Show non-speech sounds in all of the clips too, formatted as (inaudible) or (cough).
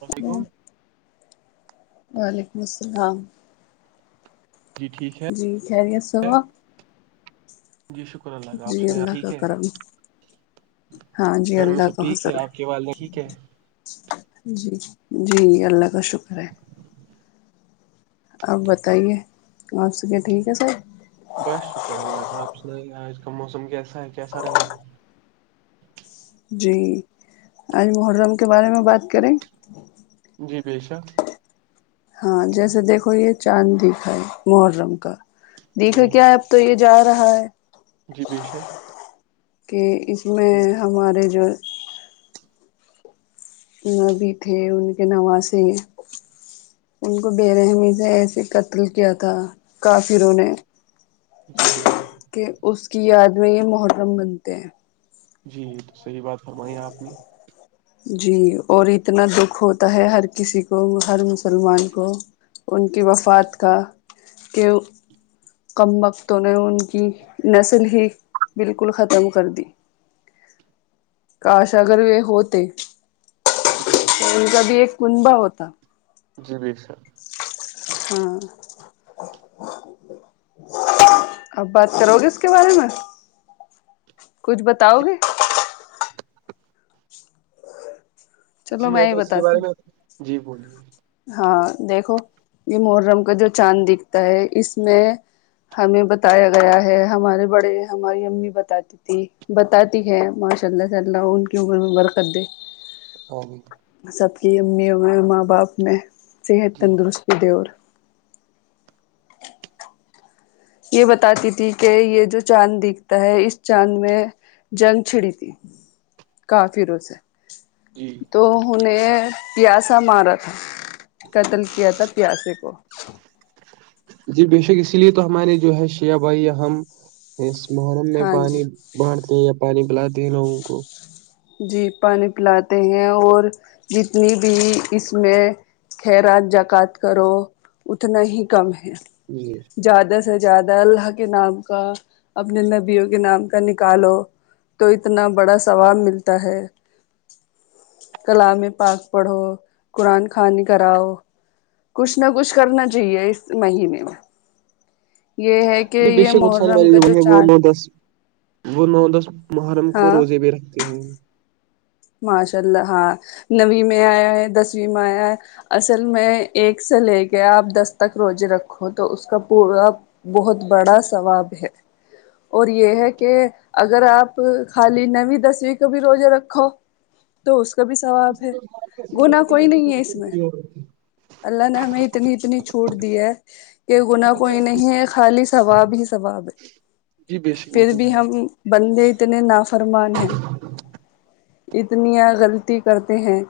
السلام علیکم وعلیکم السلام جی ٹھیک ہے جی خریت سے ہو آپ جی شکر اللہ کا جی آپ سنیں اللہ کا ٹھیک ہے کرم ہاں جی گھر میں اللہ سب کا ٹھیک حضل ہے آپ کے والدہ ٹھیک ہے جی جی جی اللہ کا شکر ہے آپ بتائیے آپ سے کیا ٹھیک ہے سب بس شکر اللہ کا آپ سنائیے آج کا موسم کیسا ہے کیسا رہے گا جی آج محرم کے بارے میں بات کریں جی بے شق ہاں جیسے دیکھو یہ چاند دکھ ہے محرم کا دیکھے جی کیا اب تو یہ جا رہا ہے جی بے شک کہ اس میں یہ تو ہمارے جو ہے نبی تھے انکے نواسے ان کو بے رحمی سے ایسے قتل کیا تھا کافروں نے جی کے اس کی یاد میں یہ محرم بنتے ہیں جی صحیح بات فرمائی آپ نے جی اور اتنا دکھ ہوتا ہے ہر کسی کو ہر مسلمان کو انکی وفات کا کہ کم بقتوں نے ان کی نسل ہی بالکل ختم کر دی کاش اگر وہ ہوتے تو ان کا بھی ایک کنبا ہوتا جی بے شک ہاں اب بات کرو گے اس کے بارے میں کچھ بتاؤ گے جی چلو میں ہی تو اس کے بتاتی بارے ہوں میں جی بولیے ہاں دیکھو یہ محرم کا جو چاند دکھتا ہے اس میں ہمیں بتایا گیا ہے ہمارے بڑے ہماری امی بتاتی بتاتی ہے ماشاء اللہ سے اللہ ان کی عمر میں برکت دے (unintelligible) سب کی امیوں میں ماں باپ میں صحت جی تندرستی دے اور یہ بتاتی تھی کہ یہ جو چاند دکھتا ہے اس چاند میں جنگ چھڑی تھی کافروں سے جی تو انھیں پیاسا مارا تھا قتل کیا تھا پیاسے کو جی بے شک اسی لیے تو ہمارے جو ہے شیع بھائی یا ہم اس محرم میں ہاں جی پانی بانٹتے ہیں یا پانی پلاتے ہیں لوگوں کو جی پانی پلاتے ہیں اور جتنی بھی اس میں خیرات جکات کرو اتنا ہی کم ہے جی زیادہ سے زیادہ اللہ کے نام کا اپنے نبیوں کے نام کا نکالو تو اتنا بڑا ثواب ملتا ہے کلام پاک پڑھو قرآن خوانی کراؤ کچھ نہ کچھ کرنا چاہیے اس مہینے میں یہ ہے کہ جی بے یہ شک بہت سارے محرم والے کا لوگ جو ہیں وہ چاند نو دس وہ نو دس محرم کو ہاں روزے بھی رکھتے ہیں ماشاء اللہ ہاں نویں میں آیا ہے دسویں میں آیا ہے اصل میں ایک سے لے کے آپ دس تک روزے رکھو تو اس کا پورا بہت بڑا ثواب ہے اور یہ ہے کہ اگر آپ خالی نویں دسویں کو بھی روزے رکھو تو اس کا بھی ثواب ہے گناہ کوئی نہیں ہے اس میں اللہ نے ہمیں اتنی اتنی چھوٹ دی ہے یہ گناہ کوئی نہیں ہے خالی ثواب ہی ثواب جی بے ہے شک وہ پھر تو ہے بھی ہم بندے اتنے نافرمان ہیں اتنیاں غلطی کرتے ہیں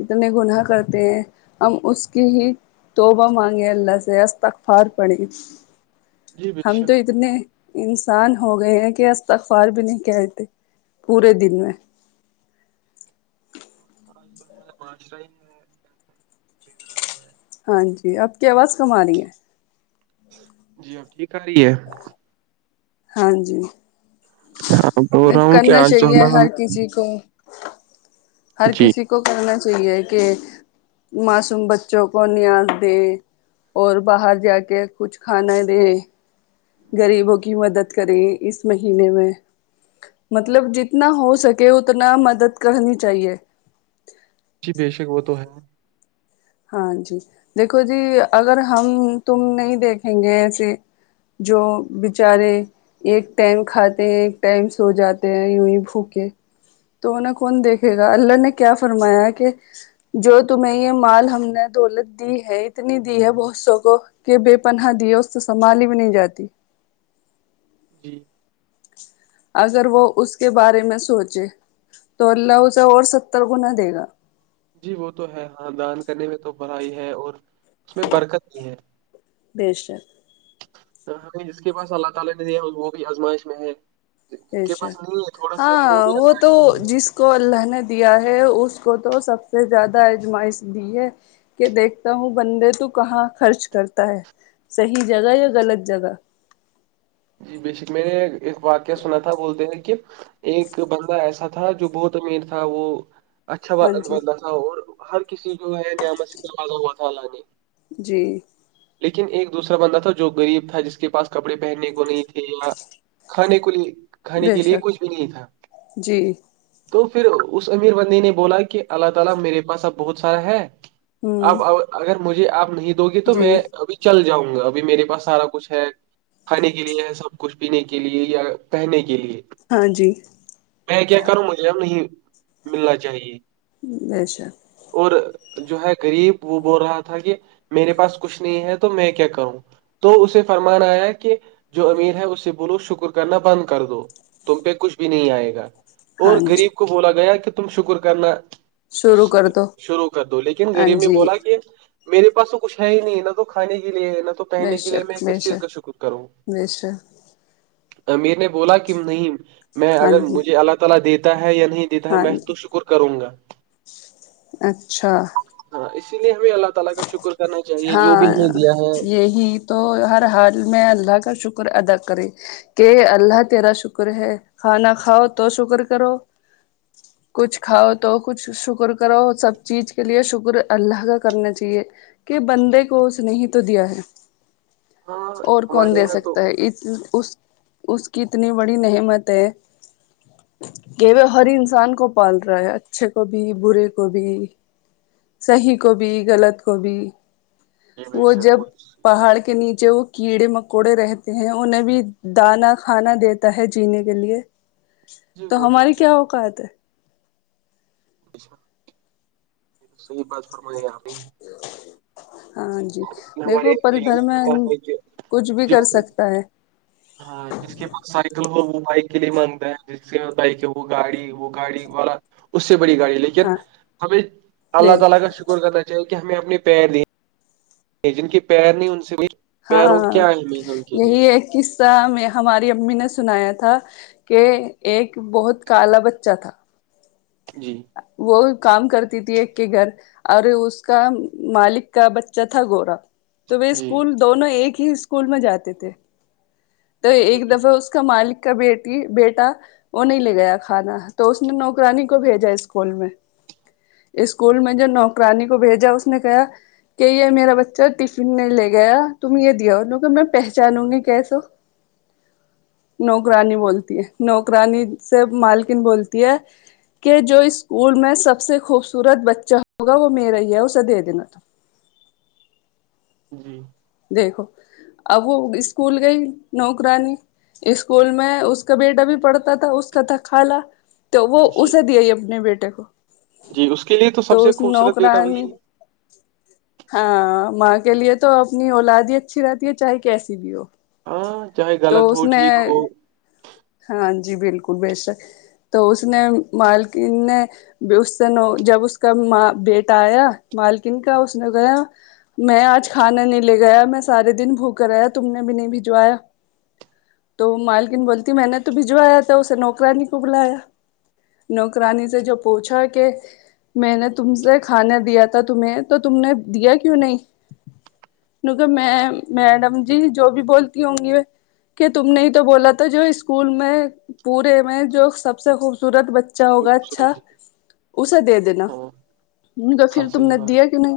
اتنے گناہ کرتے ہیں ہم اس کے ہی توبہ مانگے اللہ سے استغفار پڑھے جی بے ہم تو شک اتنے انسان ہو گئے ہیں استغفار بھی نہیں کہتے پورے دن میں آج تو ہمارا معاشرا ہی ہے بگڑا وہ ہے ہاں جی آپ کی آواز کم ارہی ہے جی اب ٹھیک آ رہی ہے ہاں جی ہاں بول رہا ہوں کہ کرنا آج چاہیے جوا ہر کسی کو ہر کسی کو کرنا چاہیے کہ معصوم بچوں کو نیاز دے اور باہر جا کے کچھ کھانا دیں غریبوں کی مدد کریں اس مہینے میں مطلب جتنا ہو سکے اتنا مدد کرنی چاہیے جی بے شک وہ تو ہے ہاں جی دیکھو جی اگر ہم تم نہیں دیکھیں گے ایسے جو بچارے ایک ٹائم کھاتے ہیں ایک ٹائم سو جاتے ہیں یوں ہی بھوکے تو انہیں کون دیکھے گا اللہ نے کیا فرمایا کہ جو تمہیں یہ مال ہم نے دولت دی ہے اتنی دی ہے بہت سو کو کہ بے پنہا دیے اس سے سنبھالی بھی نہیں جاتی جی اگر وہ اس کے بارے میں سوچے تو اللہ اسے اور ستر گنا دے گا جی وہ تو ہے ہاں دان کرنے میں تو بڑا ہی ہے اور اس میں برکت بھی ہے بے شک ہمیں جس کے پاس اللہ تعالی نے دیا وہ بھی ازمائش میں ہے بے کے پاس شک نہیں ہے تھوڑا سا یہ وہ بھی ازمائش کے لیے ہے اس کو اللہ نے دیا ہے اس کو تو سب سے زیادہ اجمائش دی ہے کہ دیکھتا ہوں بندے تو کہاں خرچ کرتا ہے صحیح جگہ یا غلط جگہ جی بے شک میں نے ایک واقعہ سنا تھا بولتے ہیں کہ ایک بندہ ایسا تھا جو بہت امیر تھا وہ اچھا ہاں جی بنتا تھا اور ہر کسی جو ہے نعمت سے نبازا ہوا تھا اللہ نے جی لیکن ایک دوسرا بندہ تھا جو غریب تھا جس کے پاس کپڑے پہننے نہیں تھے یا کھانے کو لیے کھانے بے کے لیے شک کچھ بھی نہیں تھا جی تو پھر اس امیر بندے نے بولا کہ اللہ تعالی میرے پاس اب بہت سارا ہے ہوں آپ اگر مجھے آپ نہیں دو گے تو جی میں ابھی چل جاؤں گا ابھی میرے پاس سارا کچھ ہے کھانے کے لیے سب کچھ پینے کے لیے یا پہنے کے لیے ہاں جی میں کیا کروں مجھے اب نہیں ملنا چاہیے اچھا اور جو ہے غریب وہ بول رہا تھا کہ میرے پاس کچھ نہیں ہے تو میں کیا کروں تو اسے فرمان آیا کہ جو امیر ہے اس سے بولو شکر کرنا بند کر دو تم پہ کچھ بھی نہیں آئے گا ہاں اور جی غریب کو بولا گیا کہ تم شکر کرنا شروع کر دو شروع کر دو لیکن ہاں غریب نے جی بولا کہ میرے پاس تو کچھ ہے ہی نہیں نہ تو کھانے کے لیے ہے نہ تو بے پہننے کے لیے شک میں بے کس چیز کا شک شکر کروں (unintelligible) امیر نے بولا کہ نہیں میں ہاں اگر جی مجھے اللہ تعالی دیتا ہے یا نہیں تا ہے ہاں میں جی تو شکر کروں گا اچھا ہاں اسی لیے ہمیں اللہ تعالی کا شکر کرنا چاہیے جو ہاں بھی ہمیں دیا ہے یہی تو ہر حال میں اللہ کا شکر ادا کرے کہ اللہ تیرا شکر ہے کھانا کھاؤ تو شکر کرو کچھ کھاؤ تو کچھ شکر کرو سب چیز کے لیے شکر اللہ کا کرنا چاہیے کہ بندے کو اس نے ہی تو دیا ہے ہاں اور کون ہمارے دے یہاں تو سکتا ہے اس اس اس کی اتنی بڑی نعمت ہے کہ ہر انسان کو پال رہا ہے اچھے کو بھی برے کو بھی صحیح کو بھی غلط کو بھی جی بے وہ شک جب تو صحیح بات پہاڑ کے نیچے کیڑے مکوڑے رہتے ہیں انہیں بھی دانا کھانا دیتا ہے جینے کے لیے جی تو وہ ہماری ہے کیا اوقات ہے صحیی بات فرمائی اپ نے ہاں جی دیکھو ہمارے یہاں پل تو یہی بھر میں ہوتا ہے کہ کچھ بھی جو کر سکتا ہے ہاں جس کے پاس سائیکل ہو وہ بائک کے لیے مانگتا ہے جس کے بائک وہ گاڑی وہ گاڑی والا اس سے بڑی گاڑی لیکن ہاں ہمیں ب اللہ تعالی کا شکر کرنا چاہیے کہ ہمیں اپنے پیر دی جن کے پیر نہیں ان سے بھی پیروں ہاں کیا اہمی ہیں ان کے لیے یہی ایک قصہ ہمیں ہماری امی نے سنایا تھا کہ ایک بہت کالا بچہ تھا جی وہ کام کرتی تھی ایک کے گھر اور اس کا مالک کا بچہ تھا گورا تو وہ جی اسکول دونوں ایک ہی اسکول میں جاتے تھے تو جی ایک دفعہ اس اس کا مالک کا بیٹی بیٹا وہ نہیں لے گیا کھانا تو اس نے نوکرانی کو بھیجا اس اسکول میں اسکول میں جو نوکرانی کو بھیجا اس نے کہا کہ یہ میرا بچہ ٹفن نہیں لے گیا تم یہ دیا ان لو کو میں پہچانوں گی کیسو نوکرانی بولتی ہے نوکرانی سے مالکن بولتی ہے کہ جو اسکول میں سب سے خوبصورت بچہ ہوگا وہ میرا ہی اسے دے دینا جی دیکھو اب وہ اسکول گئی نوکرانی اسکول میں اس کا بیٹا بھی پڑھتا تھا اس کا تھا کالا تو وہ جی اسے دیا ہی اپنے بیٹے کو جی اس کے لیے تو سب سے اس خوبصورت بیٹا نوکرانی وہی ہے ہاں ماں کے لیے تو اب انی اولادی اچھی رہتی ہے چاہے کیسی بھی ہو ہاں چاہے تو غلط اس ہو نے ٹھیک ہو ہاں جی بالکل بیشک تو اس نے مالکین نے اس سے ن جب اس کا ماں بیٹا آیا مالکن کا اس نے گیا میں آج کھانا نہیں لے گیا میں سارے دن بھوکا رہا تم نے بھی نہیں بھجوایا تو مالکن بولتی میں نے تو بھجوایا تھا اسے نوکرا نی کو بلایا نوکرانی سے جو پوچھا کہ میں نے تم سے کھانے دیا تھا تمہیں تو تم نے دیا کیوں نہیں ک میں میڈم جی جو بھی بولتی ہوں گی کہ تم نے تو بولا تو جو اسکول میں پورے میں جو سب سے خوبصورت بچ چا ہوگا اچھا خوبصورت جی اسے دے دینا ہاں ان کا ہاں پھر تم صحیح نے بات دیا کیوں نہیں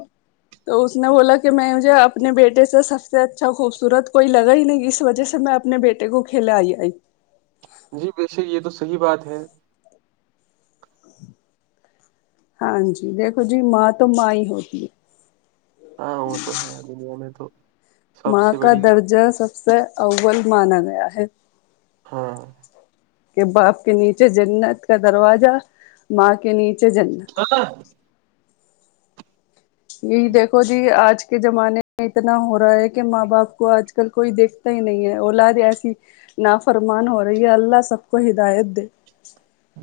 تو اس نے بولا کہ میں مجھے اپنے بیٹے سے سب سے اچھا خوبصورت کوئی لگا ہی نہیں اس وجہ سے میں اپنے بیٹے کو کھیلا آئی آئی جی بے شک یہ تو صحیح بات ہے ہاں جی دیکھو جی ماں تو ماں ہی ہوتی ہے ہاں وہ تو ہے دنیا میں تو سب ماں سے کا بڑی درجہ سب سے اول مانا گیا ہے ہاں کہ باپ کے نیچے جنت کا دروازہ ماں کے نیچے جنت ه یہی دیکھو جی آج کے زمانے اتنا ہو رہا ہے کہ ماں باپ کو آج کل کوئی دیکھتا ہی نہیں ہے اولاد ایسی نافرمان ہو رہی ہے اللہ سب کو ہدایت دے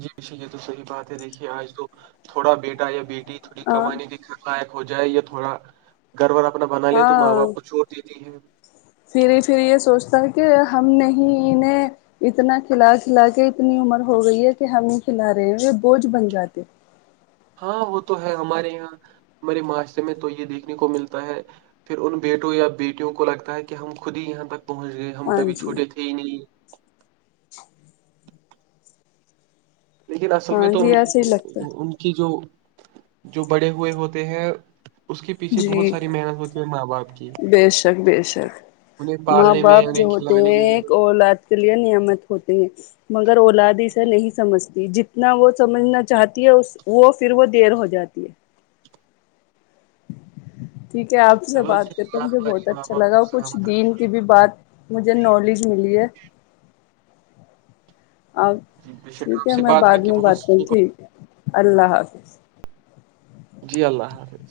جی جی یہ تو صحیح بات ہے دیکھیے آج تو تھوڑا بیٹا یا بیٹی تھوڑی ہاں کمانے کے لائق ہو جائے یا تھوڑا گھر وھر اپنا بنا لے تو ماں ہاں باپ کو چھوڑ دیتی ہے پھر ہی پھر یہ سوچتا ہے کہ ہم نہیں انہیں اتنا کھلا کھلا کے اتنی عمر ہو گئی ہے کہ ہم ہی کھلا رہے ہیں بوجھ بن جاتے ہاں وہ تو ہے ہمارے یہاں ہمارے معاشرے میں تو یہ دیکھنے کو ملتا ہے پھر ان بیٹوں یا بیٹیوں کو لگتا ہے کہ ہم خود ہی یہاں تک پہنچ گئے ہم ہاں کبھی جی چھوٹے تھے ہی نہیں لیکن اصل میں ہاں تو ان جی ایسے ہی لگتا ہے ان کی جو جو بڑے ہوئے ہوتے ہیں اس کے پیچھے جی بہت ساری محنت ہوتی ہے ماں باپ کی بے شک بے شک انہیں ماں پالنے میں باپ جو انہیں ہوتے کھلانے ہیں میں ایک اولاد لیے نعمت ہوتے ہیں مگر اولاد ایسا نہیں سمجھتی جتنی نا وہ سمجھنا چاہتی ہے اس وہ پھر وہ دیر ہو جاتی ہے ٹھیک ہے آپ سے چلو جی بات کر کے اللہ مجھے بہت ہمارے ماں اچھا باپ لگا کو اور کچھ سلامت دین رکھے کی بھی بات مجھے نالج ملی ہے آ جی بے شک ٹھیک آپ ہے سے میں بعد کر کے میں بہت بات کروں سکون- ٹھیک اللہ حافظ جی اللہ حافظ